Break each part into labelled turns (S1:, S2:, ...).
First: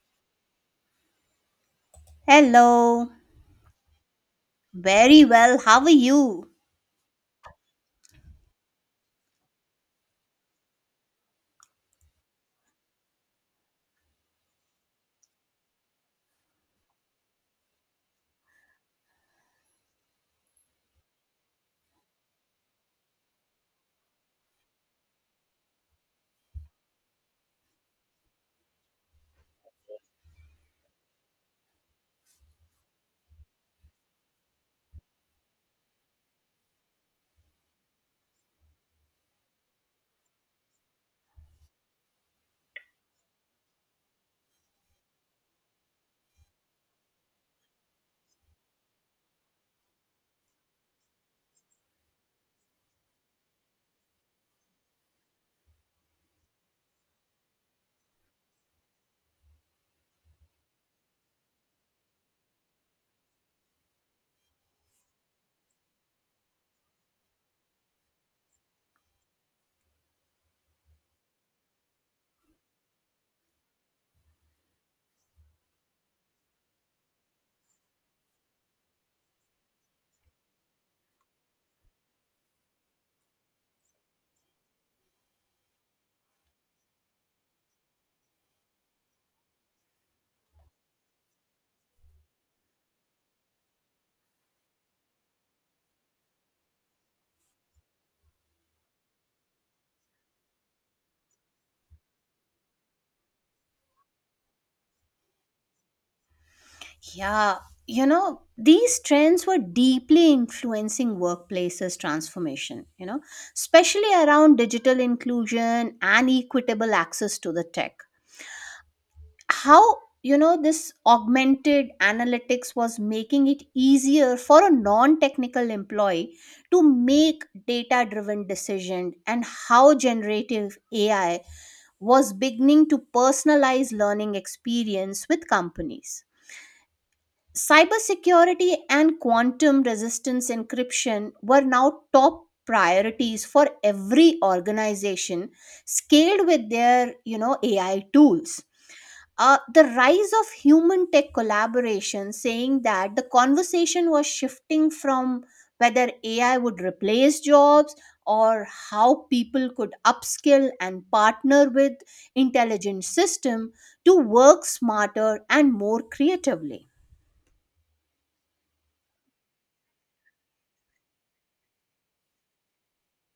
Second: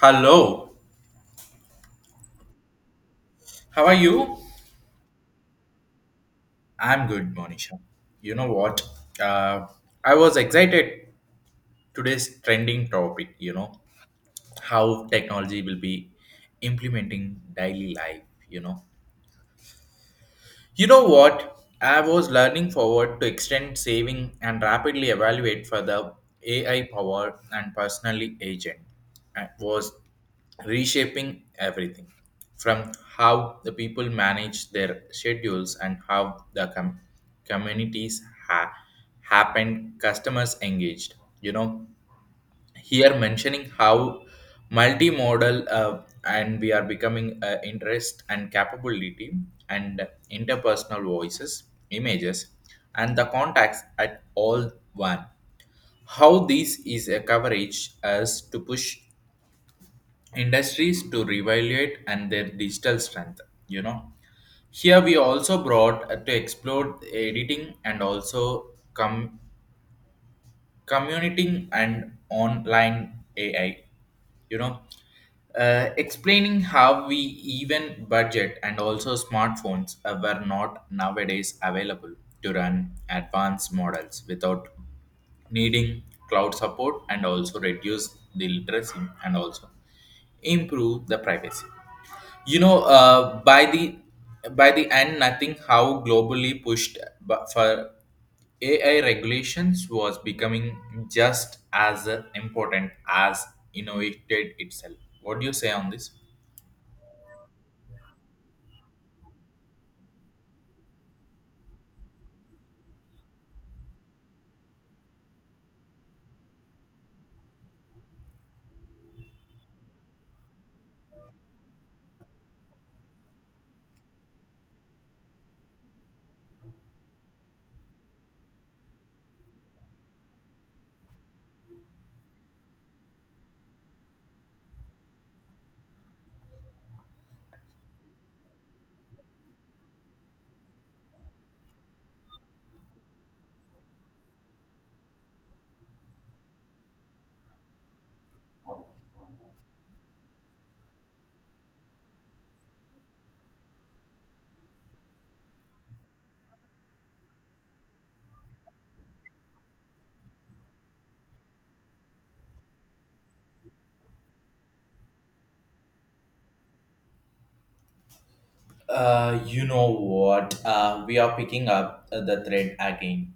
S1: Hello,
S2: Hello.
S1: how are you?
S2: Very well. How are you?
S1: I'm good, Monisha. You know what? Uh, I was excited today's trending topic, how technology will be implementing daily life, you know. You know what? I was learning forward to extend saving and rapidly evaluate for the AI power and personally agent was reshaping everything from how the people manage their schedules and how the communities ha- happened, customers engaged. You know, here mentioning how multimodal and we are becoming interest and capability and interpersonal voices, images, and the contacts at all one how this is a coverage as to push industries to reevaluate and their digital strength you know here we also brought to explore editing and also come commuting and online AI. You know, explaining how we even budget and also smartphones were not nowadays available to run advanced models without needing cloud support and also reduce the literacy and also improve the privacy you know uh, by the by the end nothing how globally pushed for AI regulations was becoming just as important as innovated itself. What do you say on this?
S2: Yeah, you know, these trends were deeply influencing workplaces transformation, you know, especially around digital inclusion and equitable access to the tech. How, you know, this augmented analytics was making it easier for a non-technical employee to make data driven decision, and how generative ai was beginning to personalize learning experience with companies. Cybersecurity and quantum resistance encryption were now top priorities for every organization scaled with their, you know, ai tools. The rise of human tech collaboration, saying that the conversation was shifting from whether AI would replace jobs or how people could upskill and partner with intelligent system to work smarter and more creatively.
S1: You know what? We are picking up the thread again.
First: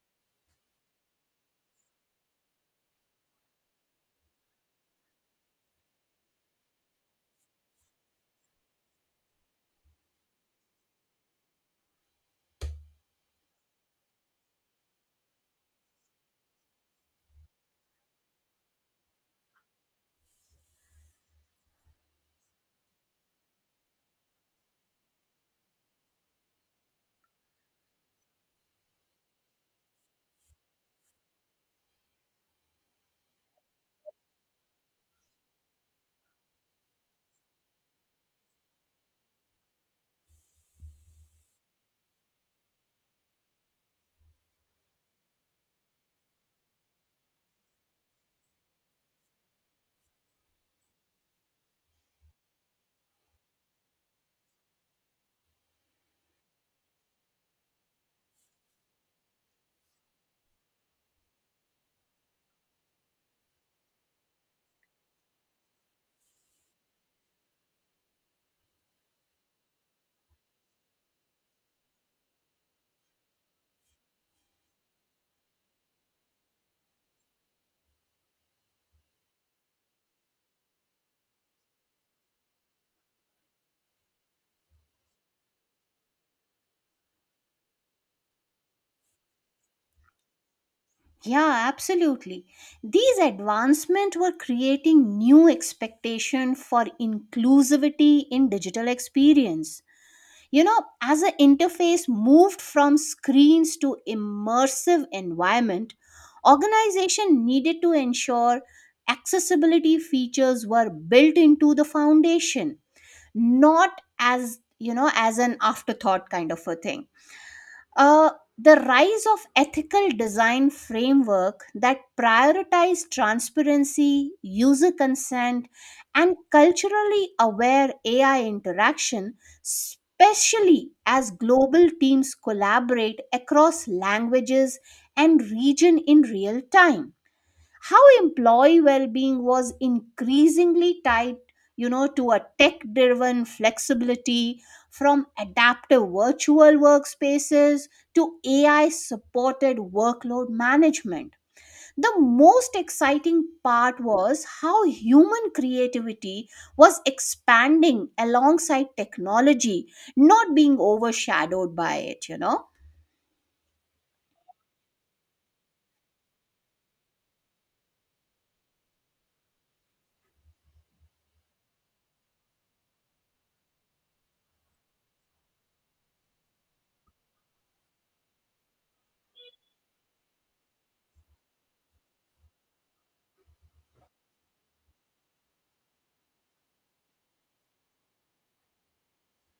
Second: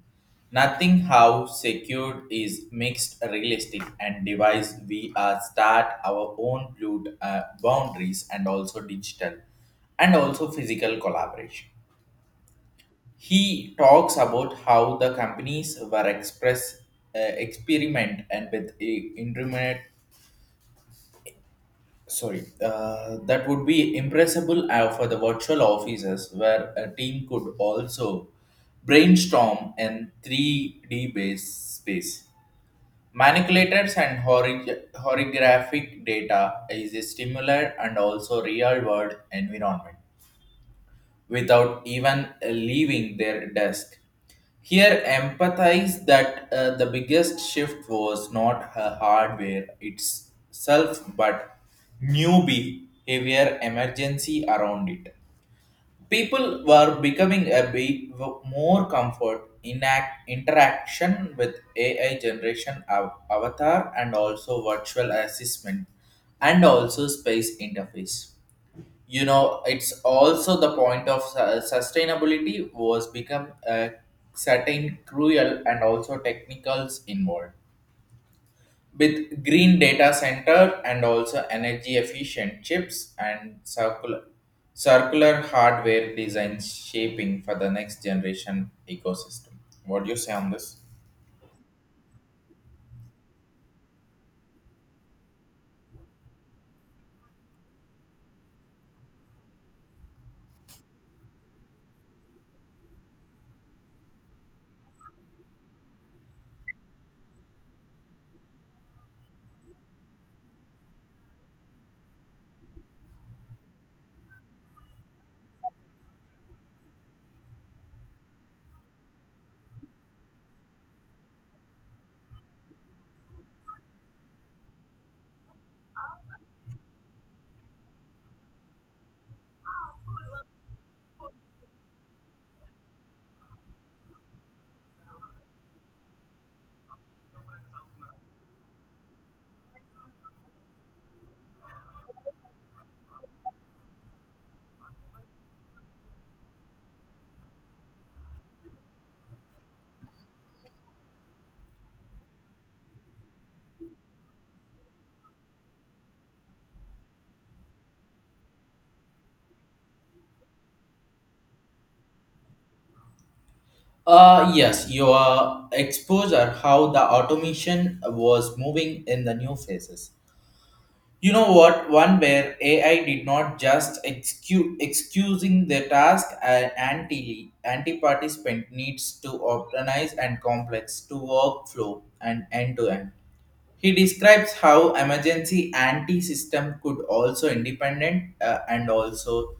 S1: Nothing how secured is mixed realistic and device. We are start our own blue boundaries and also digital and also physical collaboration. He talks about how the companies were express experiment and with internet that would be impressible for the virtual offices where a team could also brainstorm in 3D based space. Manipulators and hori horographic data is a stimuli and also real world environment without even leaving their desk. Here, empathize that the biggest shift was not her hardware itself, but new behavior emergency around it. People were becoming a bit more comfort in interaction with AI generation avatar and also virtual assistant and also space interface. It's also the point of sustainability was become a certain cruel and also technicals involved with green data center and also energy efficient chips and circular hardware design shaping for the next generation ecosystem. What do you say on this?
S2: Yeah, absolutely. These advancements were creating new expectation for inclusivity in digital experience, you know, as the interface moved from screens to immersive environment. Organization needed to ensure accessibility features were built into the foundation, not as, you know, as an afterthought kind of a thing. uh, the rise of ethical design framework that prioritize transparency, user consent, and culturally aware AI interaction, especially as global teams collaborate across languages and region in real time. How employee well-being was increasingly tied, you know, to a tech driven flexibility, from adaptive virtual workspaces to ai supported workload management. The most exciting part was how human creativity was expanding alongside technology, not being overshadowed by it, you know.
S1: Yes, your exposure how the automation was moving in the new phases. You know what? One where AI did not just excusing the task, anti participant needs to organize and complex to workflow and end to end. He describes how emergency anti system could also independent and also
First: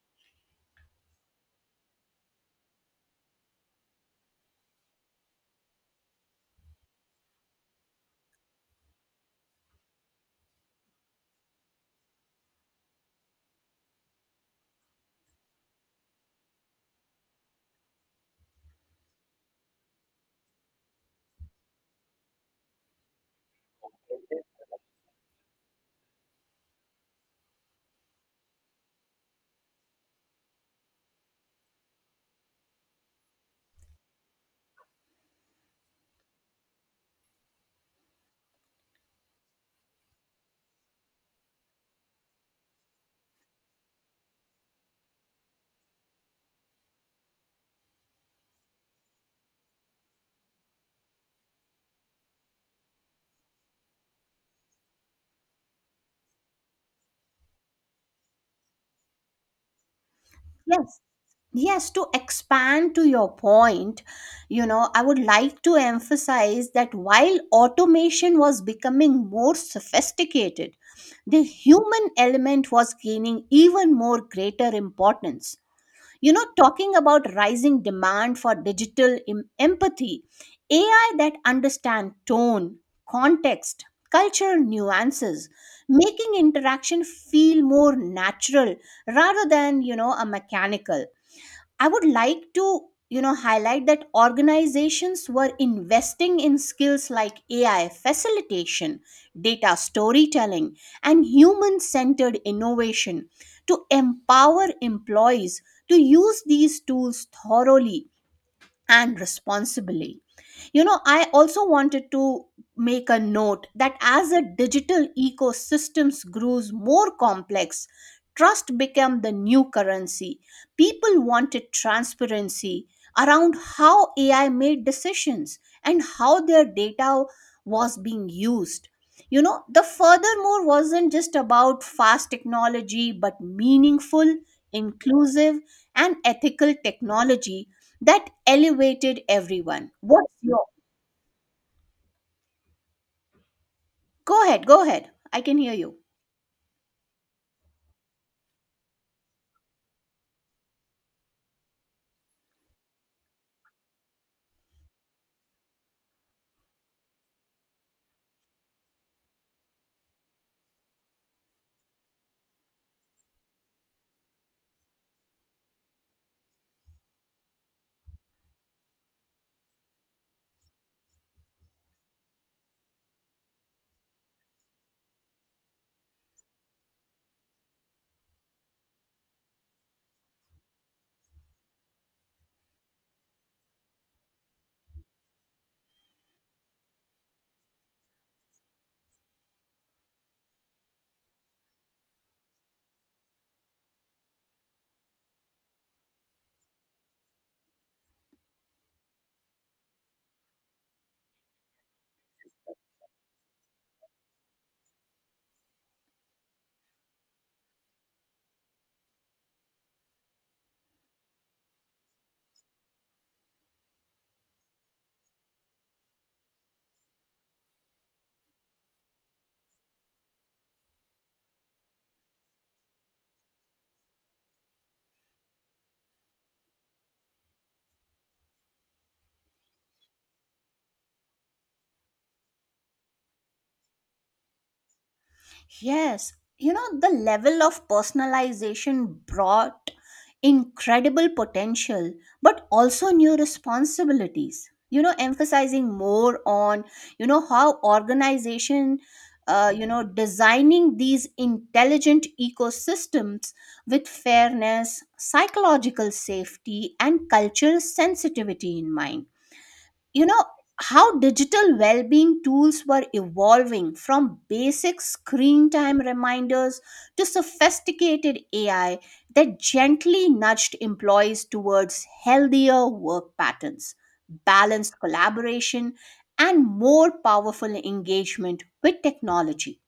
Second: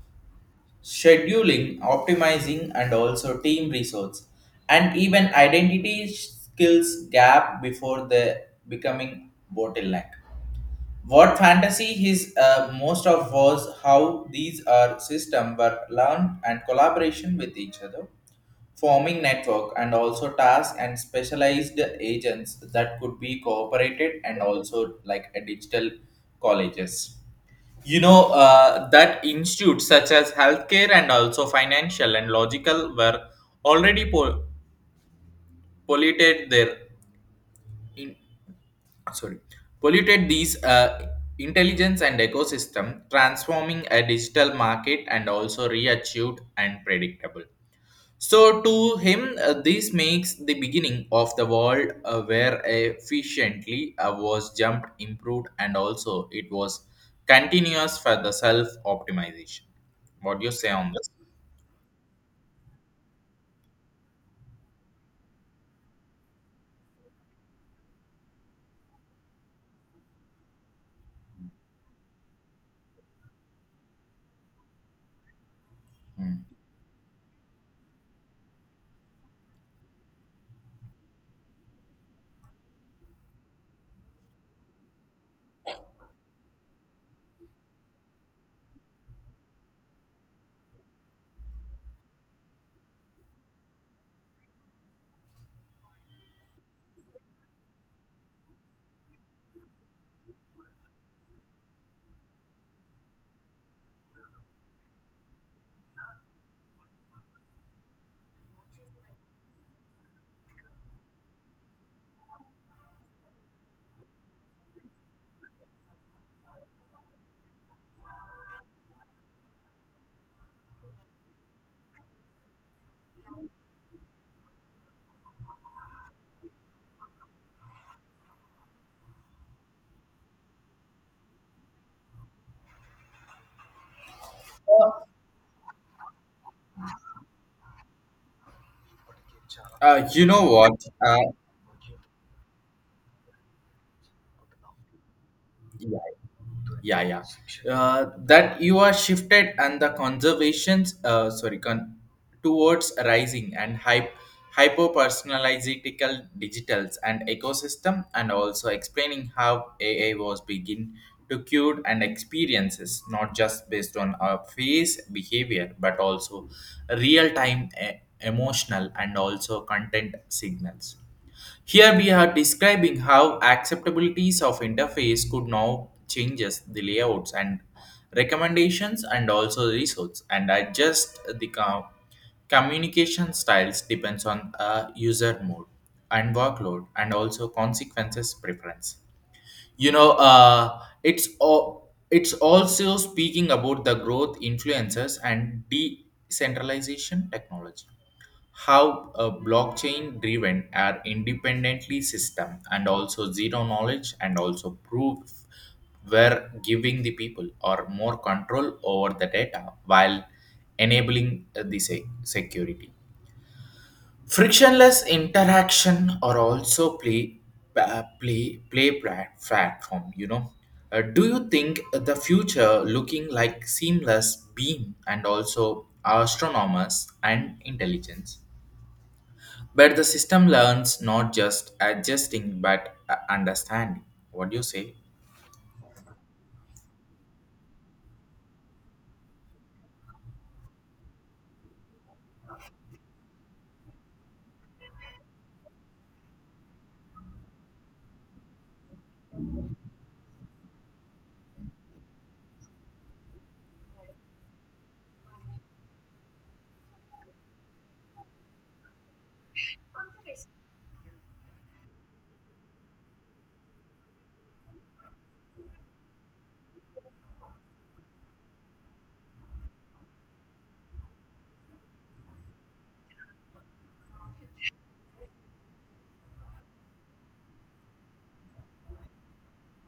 S1: scheduling, optimizing, and also team resource, and even identity skills gap before the becoming bottleneck. What fantasy his most of was how these are system were learned and collaboration with each other, forming network and also tasks and specialized agents that could be cooperated and also like a digital colleges. That institutes such as healthcare and also financial and logical were already polluted their in- sorry polluted these intelligence and ecosystem transforming a digital market and also reachieved and predictable. So to him, this makes the beginning of the world where efficiently was jumped improved and also it was continuous for the self optimization. What do you say on
S2: Yes,
S1: this?
S2: yes, to expand to your point, you know, I would like to emphasize that while automation was becoming more sophisticated, the human element was gaining even more greater importance. You
S1: Mm.
S2: know, talking about rising demand for digital empathy, AI that understand tone, context, cultural nuances, making interaction feel more natural rather than, you know, a mechanical. I would like to, you know, highlight that organizations were investing in skills like AI facilitation, data storytelling, and human centered innovation to empower employees to use these tools thoroughly and responsibly. You know, I also wanted to make a note that as a digital ecosystems grows more complex, trust became the new currency. People wanted transparency around how AI made decisions and how their data was being used. You know, the furthermore wasn't just about fast technology, but meaningful, inclusive, and ethical technology that elevated everyone.
S1: You
S2: What's
S1: know
S2: your?
S1: what? uh,
S2: Go ahead, go ahead. I can hear
S1: yeah,
S2: you.
S1: yeah, yeah. That you are shifted and the conservations towards rising and hyper personalizatical digitals and ecosystem and also explaining how AI was begin to cure and experiences not just based on our face behavior but also real time emotional and also content signals. Here we are describing how acceptabilities of interface could now changes the layouts and recommendations and also the results and adjust the communication styles depends on user mode and workload and also consequences preference. It's all. It's also speaking about the growth influences and decentralization technology how a blockchain driven are independently system and also zero knowledge and also proof were giving the people or more control over the data while enabling the security frictionless interaction or also play platform. Do you think the future looking like seamless beam and also astronomers and intelligence but the system learns not just adjusting but understanding. What do you say?
S2: Yes, you know, the level of personalization brought incredible potential, but also new responsibilities. You know, emphasizing more on, you know, how organization, you know, designing these intelligent ecosystems with fairness, psychological safety, and cultural sensitivity in mind. You know, how digital well-being tools were evolving from basic screen time reminders to sophisticated ai that gently nudged employees towards healthier work patterns, balanced collaboration, and more powerful engagement with technology.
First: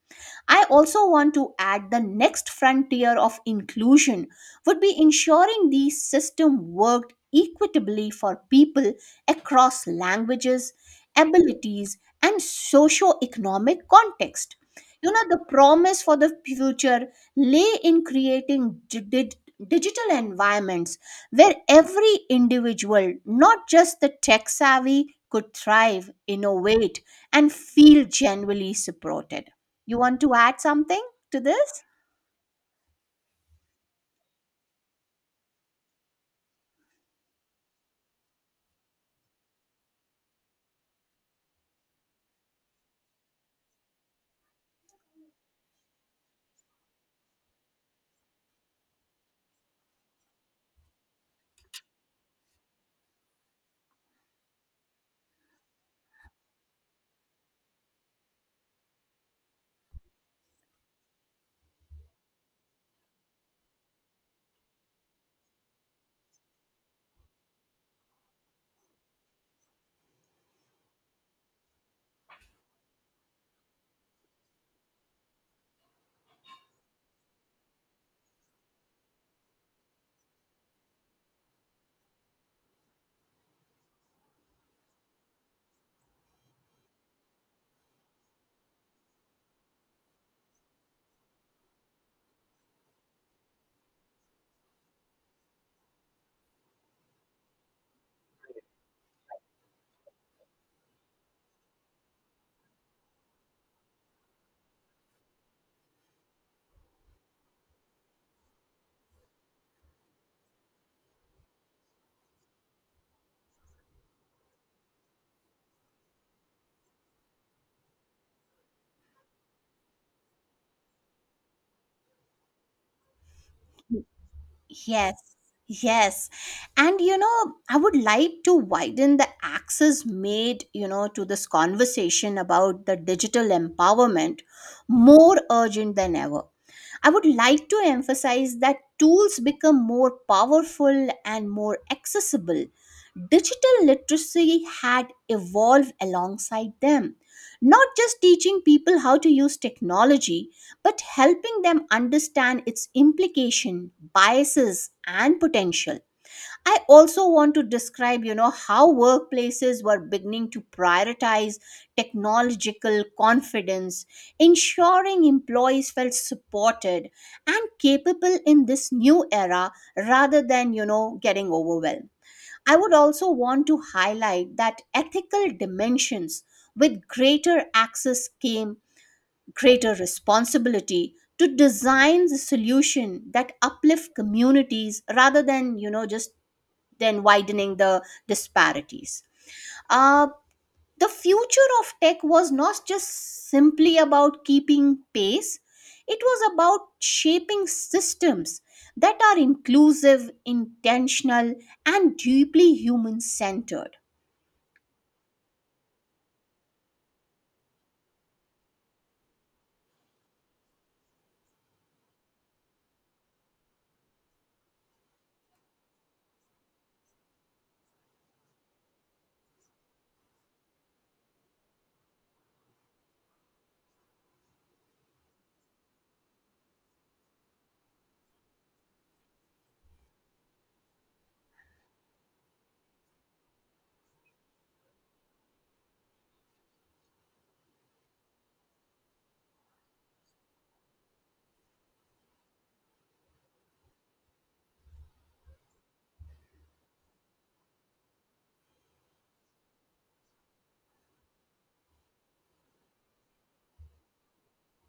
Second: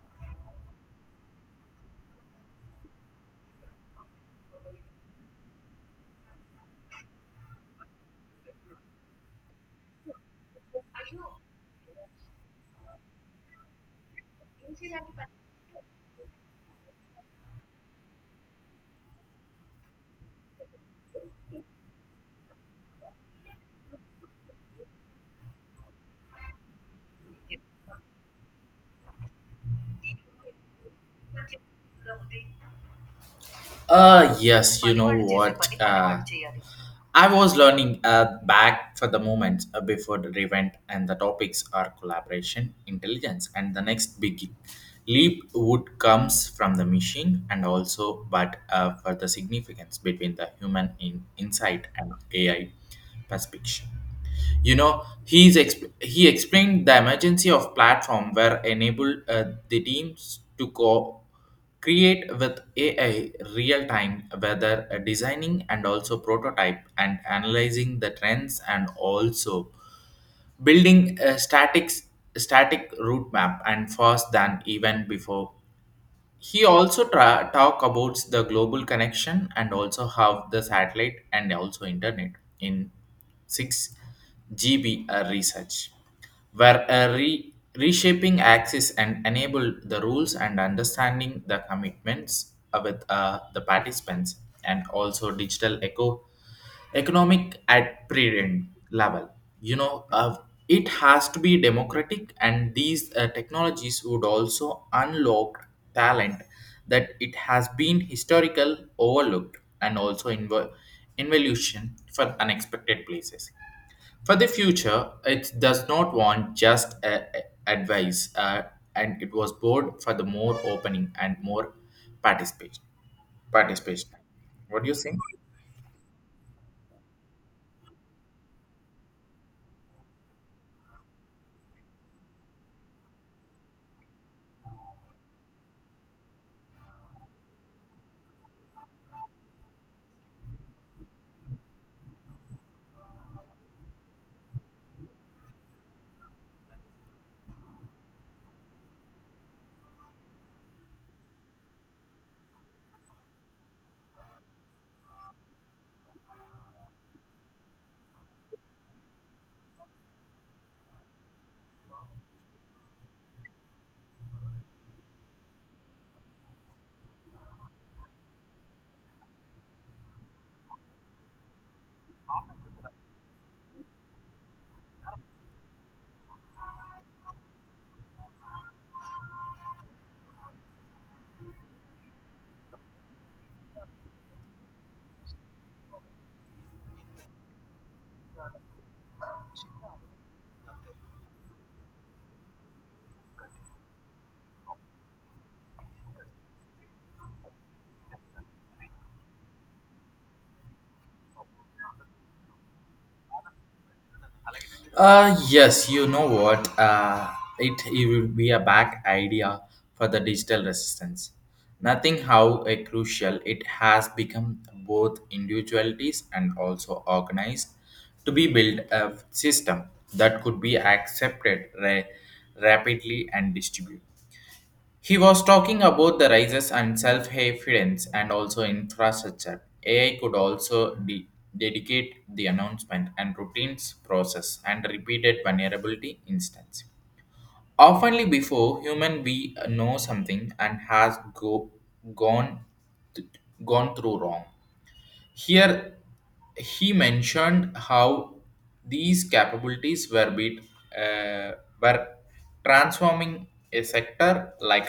S2: I also want to add the next frontier of inclusion would be ensuring the system worked equitably for people across languages, abilities, and socio-economic context. You know, the promise for the future lay in creating digital environments where every individual, not just the tech savvy, could thrive, innovate, and feel genuinely supported. You want to add something to this?
S1: Yes, you know what? I was learning back for the moment before the event, and the topics are collaboration, intelligence, and the next big leap would comes from the machine and also, but for the significance between the human in insight and AI perspective. He's he explained the emergency of platform where enabled the teams to create with AI real time whether designing and also prototype and analyzing the trends and also building a static route map and fast than even before. He also talk about the global connection and also have the satellite and also internet in 6GB research, where reshaping access and enable the rules and understanding the commitments with the participants and also digital economic at pre level. You know uh, it has to be democratic and these technologies would also unlock talent that it has been historical overlooked and also involution for unexpected places for the future it does not want just advice and it was bored for the more opening and more participation participation. What do you
S2: Yes,
S1: think?
S2: yes. And you know, I would like to widen the access made, you know, to this conversation about the digital empowerment more urgent than ever. I would like to emphasize that tools become more powerful and more accessible. Digital literacy had evolved alongside them, not just teaching people how to use technology, but helping them understand its implication, biases, and potential. I also want to describe, you know, how workplaces were beginning to prioritize technological confidence, ensuring employees felt supported and capable in this new era rather than, you know, getting overwhelmed. I would also want to highlight that ethical dimensions, with greater access came greater responsibility to design the solution that uplift communities rather than, you know, just then widening the disparities. uh, the future of tech was not just simply about keeping pace. It was about shaping systems that are inclusive, intentional, and deeply human centered.
S1: Yes, you know what? It will be a back idea for the digital resistance. Nothing how a crucial it has become both individualities and also organized to be built a system that could be accepted rapidly and distributed. He was talking about the rises and self-confidence and also infrastructure. AI could also dedicate the announcement and routines process and repeated vulnerability instance. Oftenly before human we know something and has gone th- gone through wrong. Here he mentioned how these capabilities uh, were transforming a sector like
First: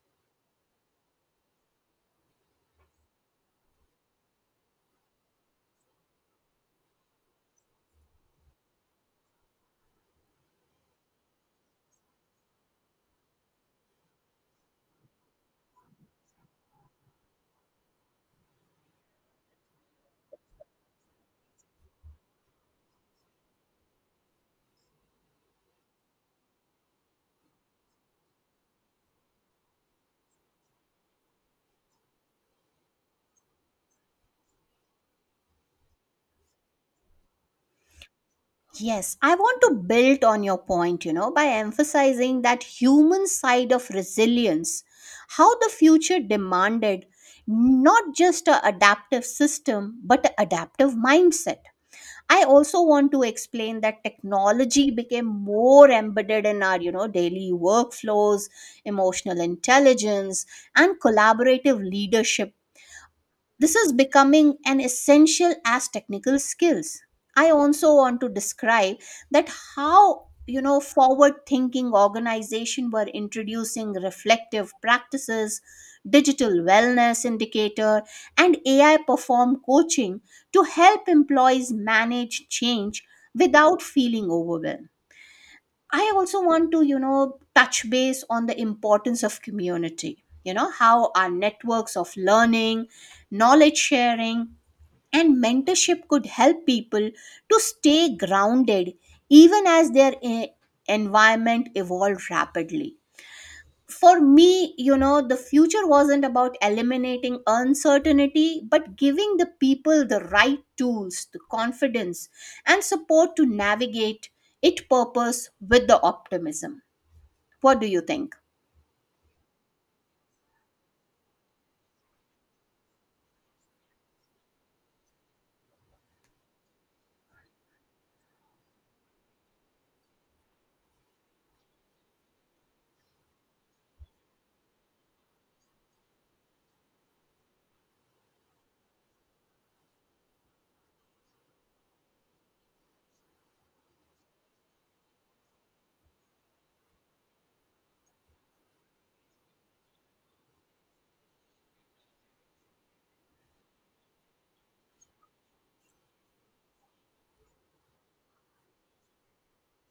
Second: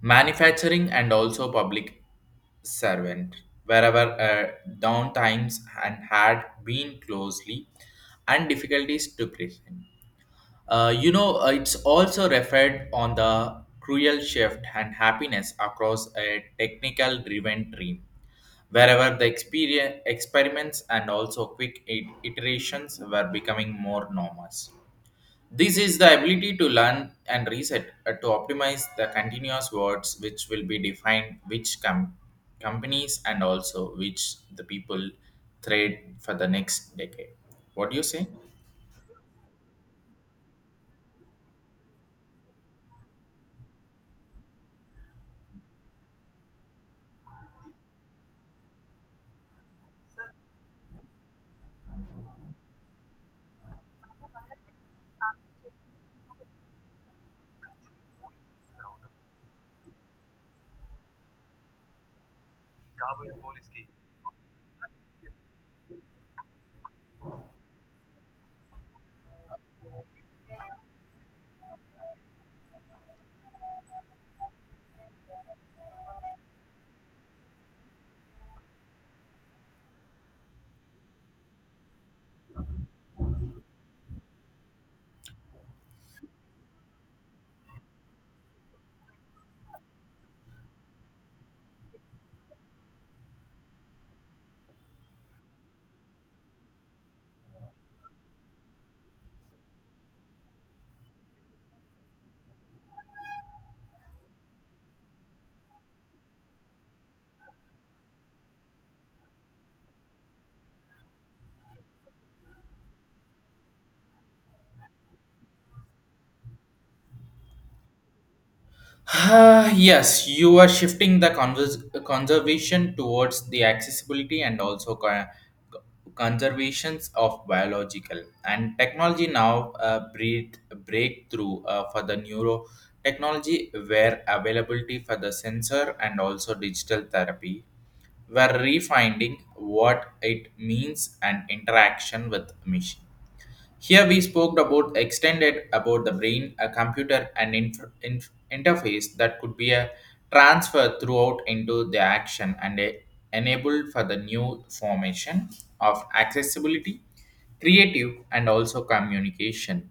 S1: manufacturing and also public servant wherever downtimes and had been closely and difficulties to present. It's also referred on the cruel shift and happiness across a technical driven dream wherever the experience experiments and also quick iterations were becoming more normal. This is the ability to learn and reset to optimize the continuous words which will be defined which companies and also which the people trade for the next decade. What do you say?
S2: Yes, I want to build on your point, you know, by emphasizing that human side of resilience, how the future demanded not just a adaptive system, but an adaptive mindset. I also want to explain that technology became more embedded in our, you know, daily workflows. Emotional intelligence and collaborative leadership, this is becoming an essential as technical skills. I also want to describe that how, you know, forward thinking organization were introducing reflective practices, digital wellness indicator, and ai perform coaching to help employees manage change without feeling overwhelmed. I also want to, you know, touch base on the importance of community, you know, how our networks of learning, knowledge sharing, and mentorship could help people to stay grounded even as their environment evolves rapidly. For me, you know, the future wasn't about eliminating uncertainty, but giving the people the right tools, the confidence, and support to navigate it purpose with the optimism. What do you think?
S1: Ah, yes, you are shifting the conservation towards the accessibility and also conservations of biological and technology now breakthrough for the neuro technology where availability for the sensor and also digital therapy were refining what it means and interaction with machine. Here we spoke about extended about the brain, a computer, and interface that could be a transfer throughout into the action and enabled for the new formation of accessibility, creative, and also communication.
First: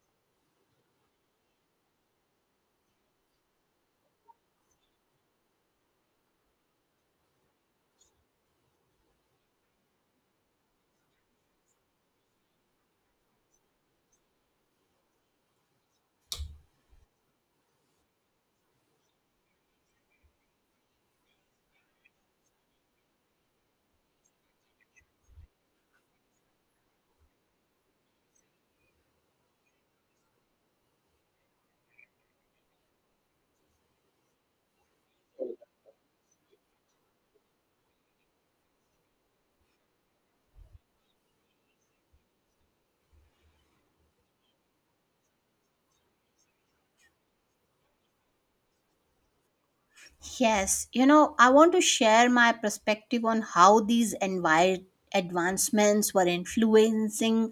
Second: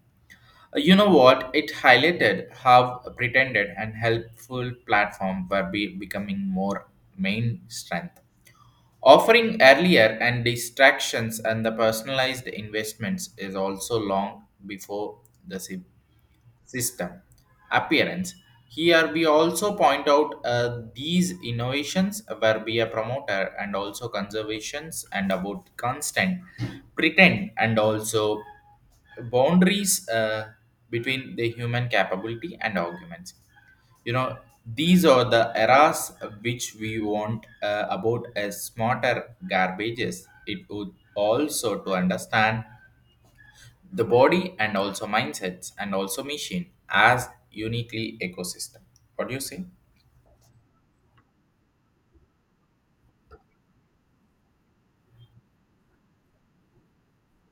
S1: You know what? It highlighted how pretended and helpful platform were be becoming more main strength. Offering earlier and distractions and the personalized investments is also long before the sip system appearance. Here we also point out these innovations were be a promoter and also conservations and about constant pretend and also boundaries between the human capability and arguments. You know these are the eras which we want about a smarter garbages. It would also to understand the body and also mindsets and also machine as uniquely ecosystem. What do you say?
S2: Yes, you know, I want to share my perspective on how these advancements were influencing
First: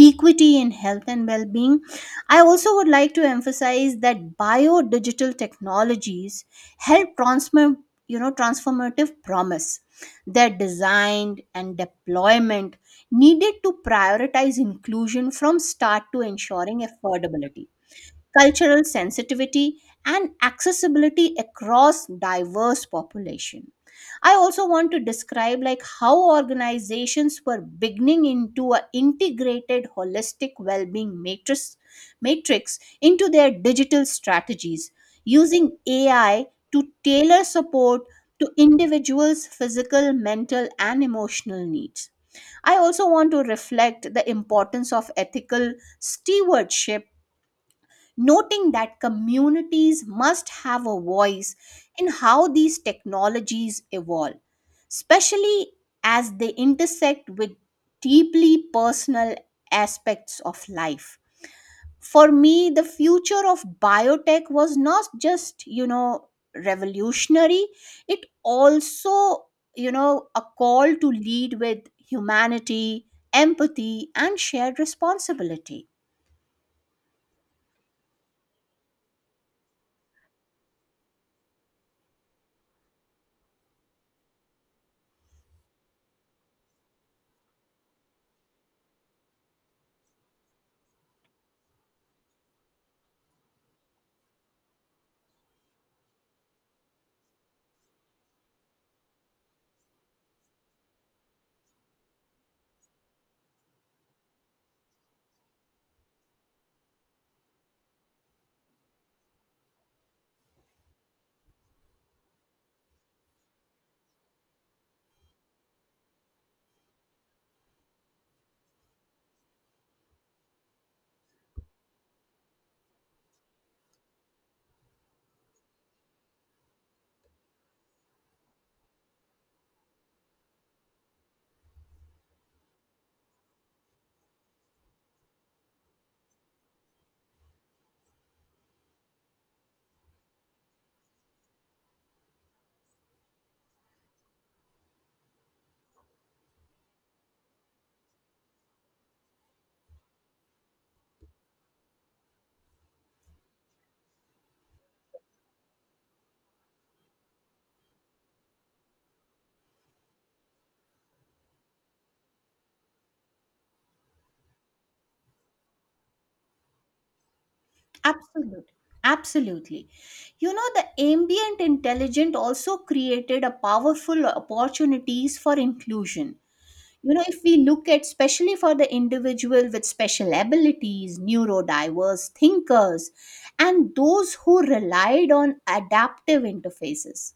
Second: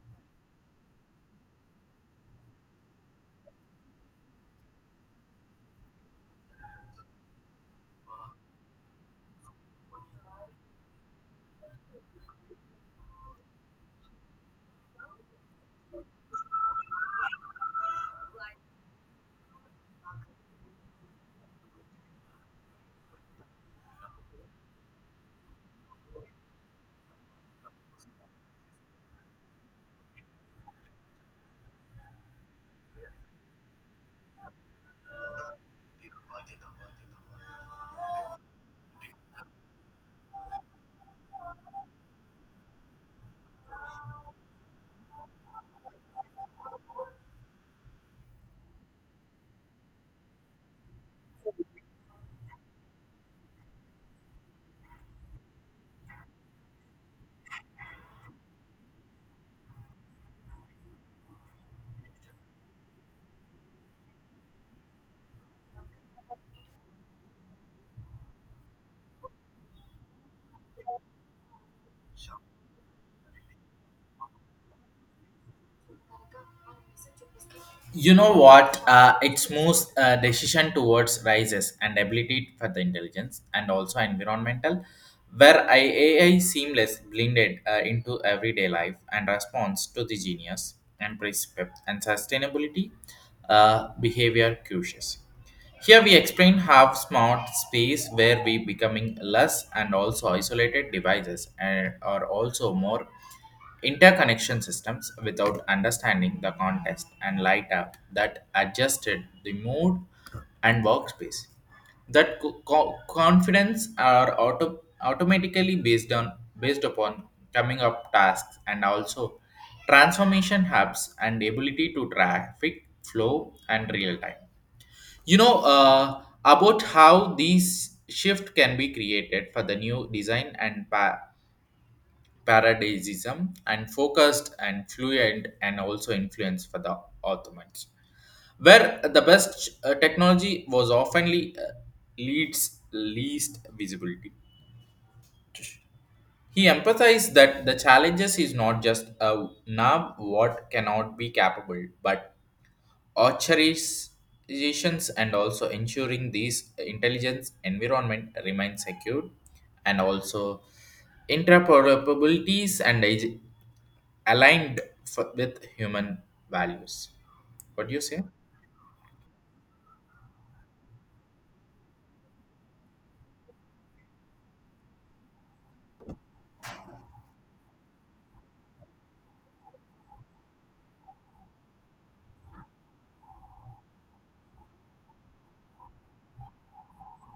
S2: equity in health and well being. I also would like to emphasize that bio digital technologies help transform, you know, transformative promise. Their design and deployment needed to prioritize inclusion from start to ensuring affordability, cultural sensitivity, and accessibility across diverse population. I also want to describe like how organizations were beginning into a integrated holistic well-being matrix into their digital strategies, using ai to tailor support to individuals physical, mental, and emotional needs. I also want to reflect the importance of ethical stewardship, noting that communities must have a voice in how these technologies evolve, especially as they intersect with deeply personal aspects of life. For me, the future of biotech was not just, you know, revolutionary, it also, you know, a call to lead with humanity, empathy, and shared responsibility.
S1: You know what? Its moves decision towards rises and ability for the intelligence and also environmental where AI seamless blended into everyday life and response to the genius and precept and sustainability behavior cues. Here we explain how smart space where we becoming less and also isolated devices and are also more interconnection systems without understanding the context and light up that adjusted the mood and workspace. That confidence are automatically based upon coming up tasks and also transformation hubs and ability to traffic flow and real time. About how these shift can be created for the new design and paradisism and focused and fluent and also influence for the Ottomans, where the best technology was oftenly leads least visibility. He emphasized that the challenges is not just a now what cannot be capable, but authorizations and also ensuring these intelligence environment remain secure and also interoperabilities and aligned for, with human values. What do you say?
S2: Absolutely. Absolutely. You know, the ambient intelligent also created a powerful opportunities for inclusion, you know, if we look at especially for the individual with special abilities, neurodiverse thinkers, and those who relied on adaptive interfaces.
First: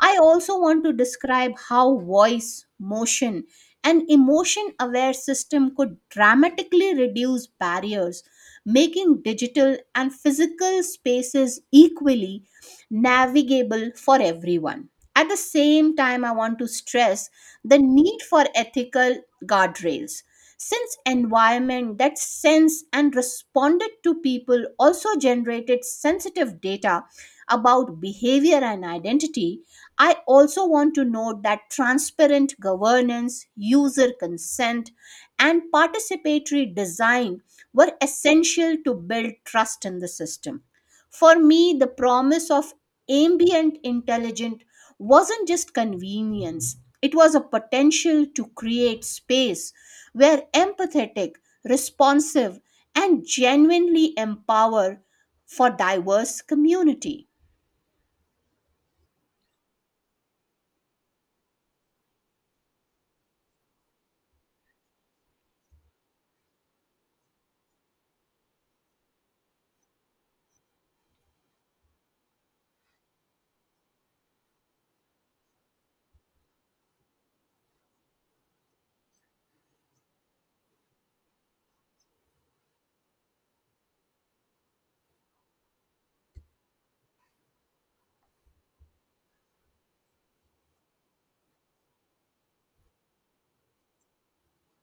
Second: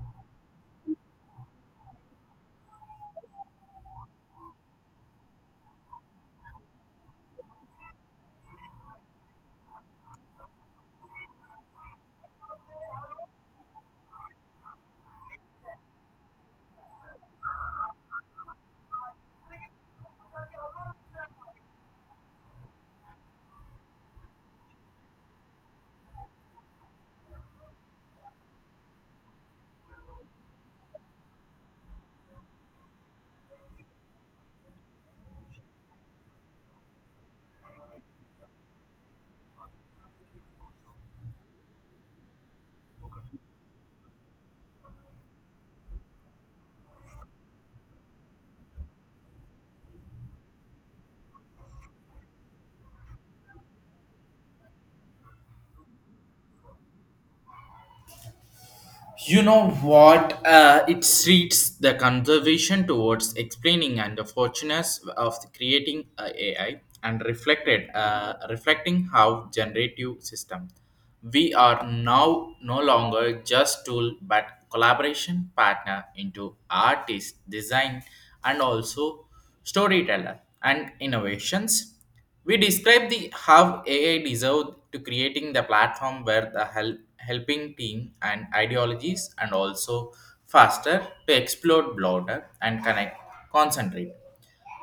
S2: I also want to describe how voice, motion, and emotion aware system could dramatically reduce barriers, making digital and physical spaces equally navigable for everyone. At the same time, I want to stress the need for ethical guardrails. Since environment that sense and responded to people also generated sensitive data about behavior and identity, I also want to note that transparent governance, user consent, and participatory design were essential to build trust in the system. For me, the promise of ambient intelligence wasn't just convenience, it was a potential to create space where empathetic, responsive, and genuinely empower for diverse community.
S1: You know what? It treats the conservation towards explaining and the fortunes of the creating AI and reflected reflecting how generative system. We are now no longer just tool but collaboration partner into artist, design, and also storyteller and innovations. We describe the how AI deserved to creating the platform where the helping team and ideologies and also faster to explore broader and connect concentrate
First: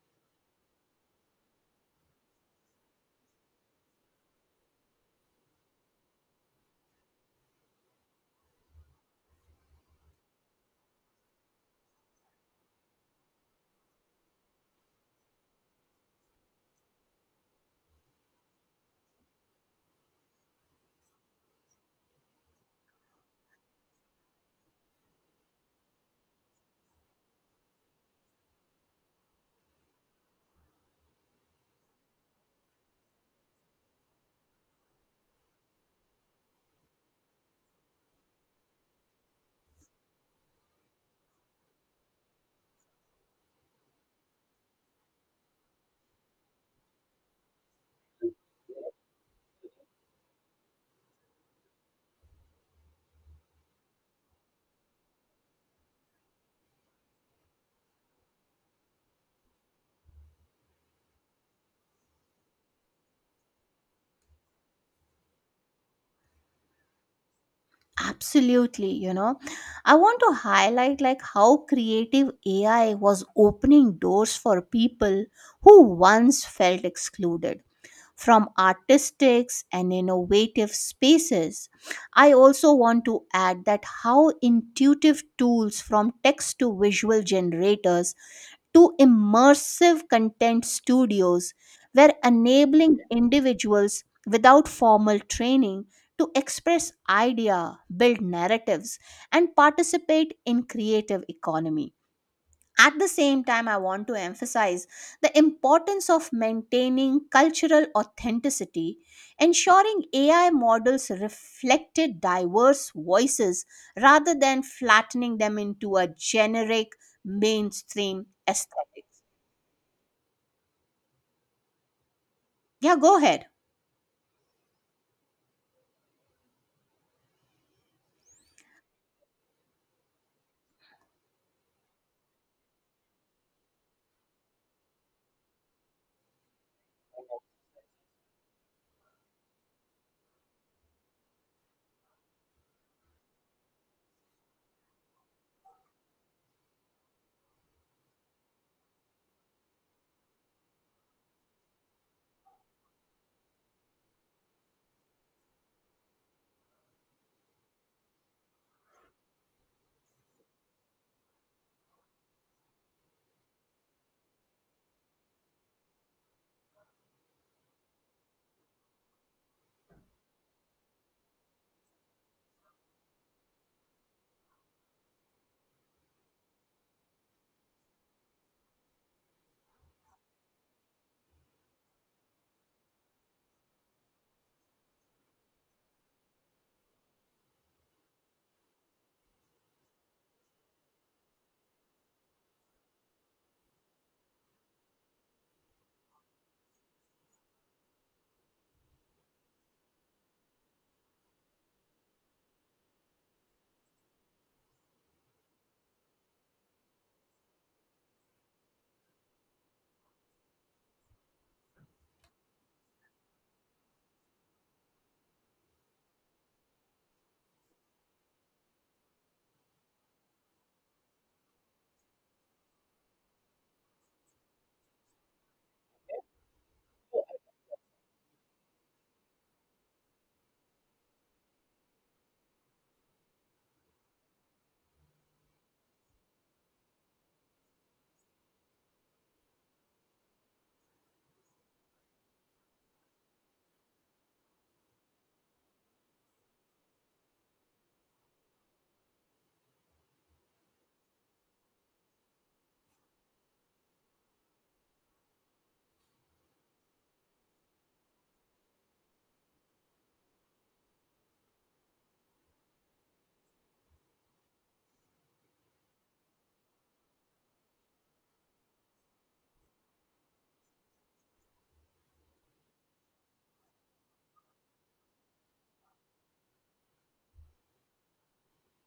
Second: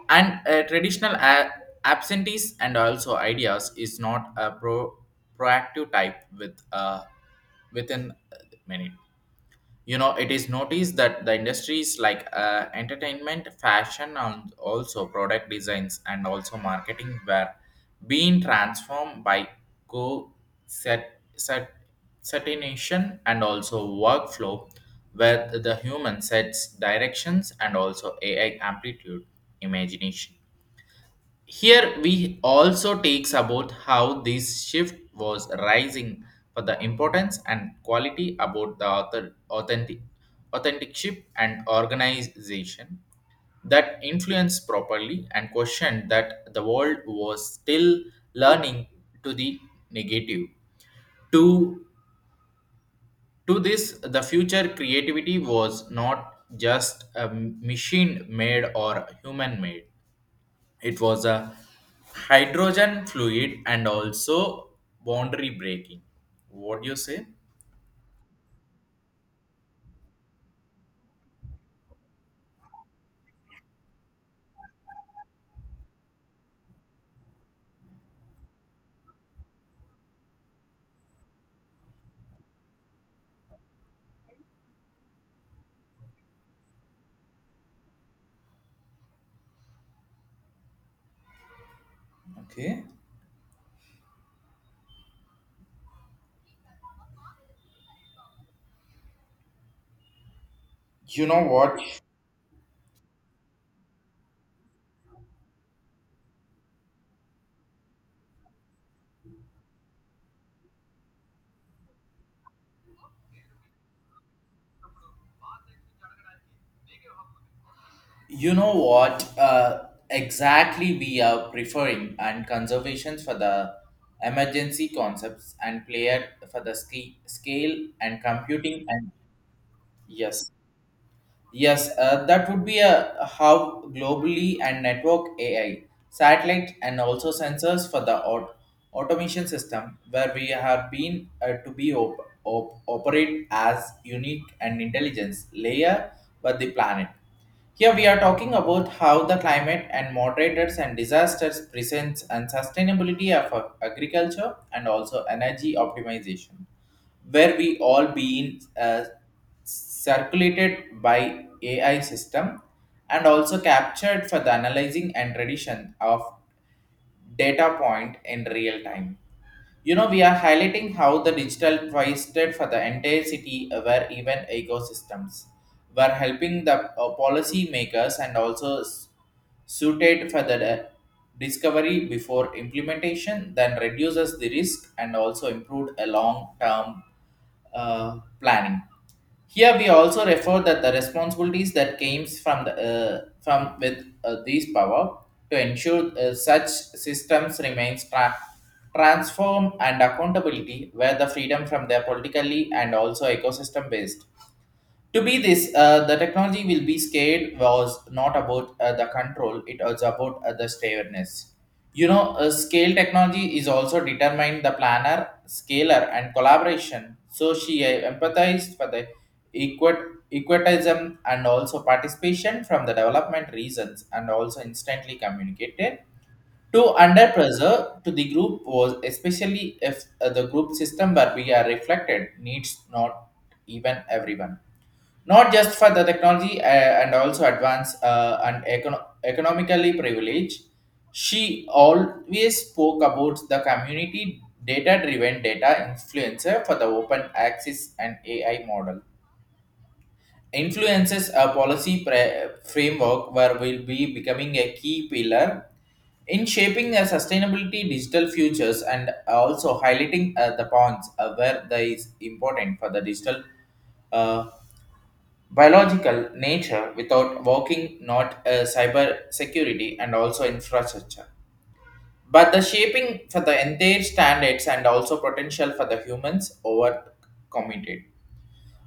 S1: and traditional absentees and also ideas is not a proactive type with within a minute. You know, it is noticed that the industries like entertainment fashion and also product designs and also marketing were being transformed by co set certination and also workflow where the human sets directions and also ai amplitude imagination. Here we also takes about how this shift was rising for the importance and quality about the author authentic authenticship and organization that influenced properly and questioned that the world was still learning to the negative. To to this, the future creativity was not just a machine made or human made, it was a hydrogen fluid and also boundary breaking. What do you say?
S2: Absolutely, you know. I want to highlight like how creative AI was opening doors for people who once felt excluded from artistic and innovative spaces. I also want to add that how intuitive tools, from text to visual generators to immersive content studios, were
S1: Okay.
S2: enabling individuals without formal training to express idea, build narratives, and participate in creative
S1: You know what?
S2: economy. At the same time, I want to emphasize the importance of maintaining cultural authenticity, ensuring AI models reflected diverse voices rather than flattening them into a generic mainstream
S1: You know
S2: aesthetic.
S1: what? Exactly, we are preferring and
S2: Yeah, go
S1: conservations for
S2: ahead.
S1: the emergency concepts and player for the scale and computing and yes. Yes, that would be a how globally and network AI, satellite, and also sensors for the automation system, where we have been to be operate as unique and intelligence layer with the planet. Here we are talking about how the climate and moderators and disasters presents and sustainability of agriculture and also energy optimization, where we all being circulated by AI system and also captured for the analyzing and tradition of data point in real time. You know, we are highlighting how the digital wasted for the entire city were even ecosystems were helping the policy makers and also suited for the discovery before implementation then reduces the risk and also improved a long term planning. Here we also refer that the responsibilities that came from the from with these power to ensure such systems remains transform and accountability where the freedom from their politically and also ecosystem based. To be this, the technology will be scared was not about the control, it was about the stairness. You know, scale technology is also determined the planner, scalar, and collaboration. So she empathized for the equitism and also participation from the development reasons and also instantly communicated. To under pressure to the group was especially if the group system where we are reflected needs not even everyone, not just for the technology and also advance and economically privilege. She always spoke about the community data driven data influencer for the open access and ai model influences a policy framework where will be becoming a key pillar in shaping a sustainability digital futures and also highlighting the points where there is important for the digital uh, biological nature without walking not cyber security and also infrastructure but the shaping for the entire standards and also potential for the humans over committed.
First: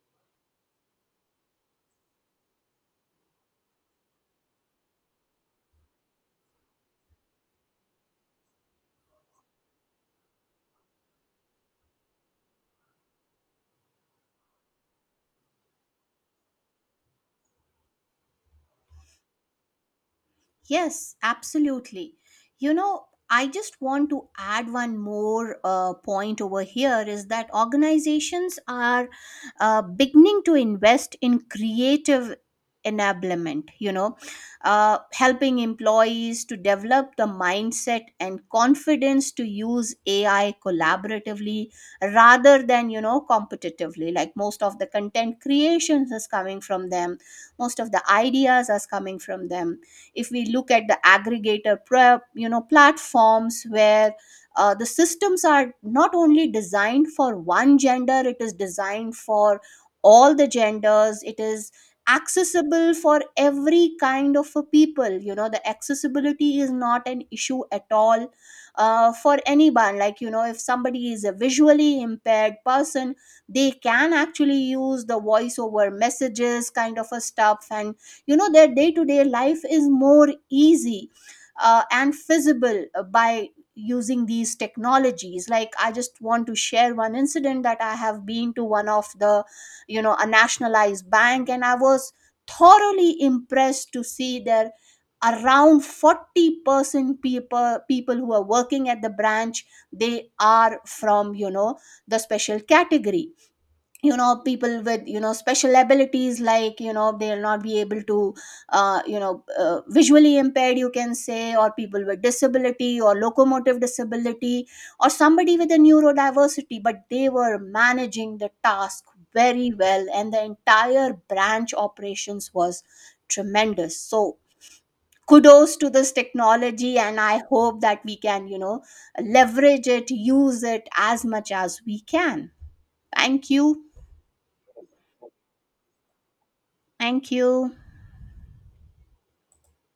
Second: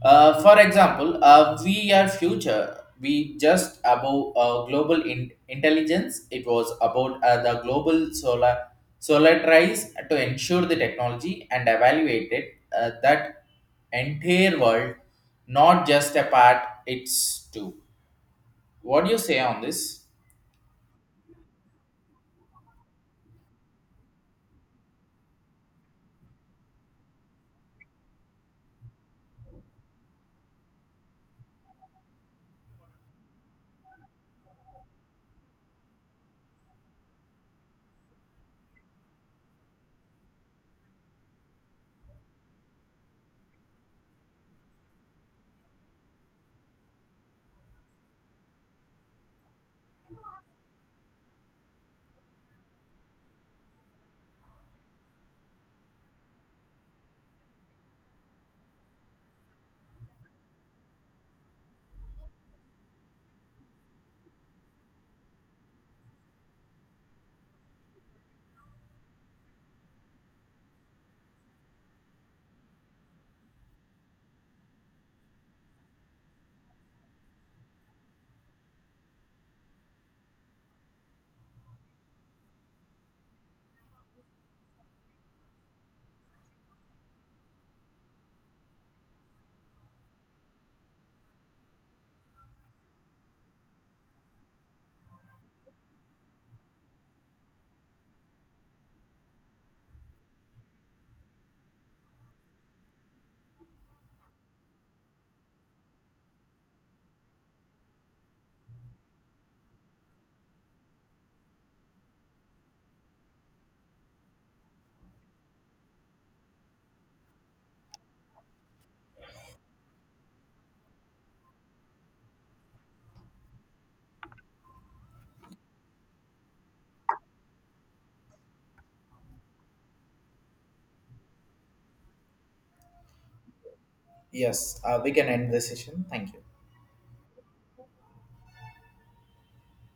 S1: For example, we are future. We just above global intelligence. It was about the global solarize to ensure the technology and evaluated that entire world, not just a part. It's two. What do you say on this?
S2: Yes, absolutely. You know, I just want to add one more point over here is that organizations are, beginning to invest in creative enablement, you know, helping employees to develop the mindset and confidence to use AI collaboratively rather than, you know, competitively. Like most of the content creations is coming from them, most of the ideas is coming from them. If we look at the aggregator you know, platforms where, the systems are not only designed for one gender, it is designed for all the genders. It is accessible for every kind of a people. You know, the accessibility is not an issue at all, for anyone. Like, you know, if somebody is a visually impaired person, they can actually use the voice over messages kind of a stuff, and you know, their day to day life is more easy, and feasible, by using these technologies. Like, I just want to share one incident that I have been to one of the, you know, a nationalized bank, and I was thoroughly impressed to see their around 40% people who are working at the branch. They are from, you know, the special category, you know, people with, you know, special abilities. Like, you know, they'll not be able to, you know, visually impaired you can say, or people with disability or locomotive disability, or somebody with a neurodiversity. But they were managing the task very well, and the entire branch operations was tremendous. So kudos to this technology, and I hope that we can, you know, leverage it, use it as much as we can. Thank you.
S1: Yes, we can end this session. Thank you.
S2: Thank you.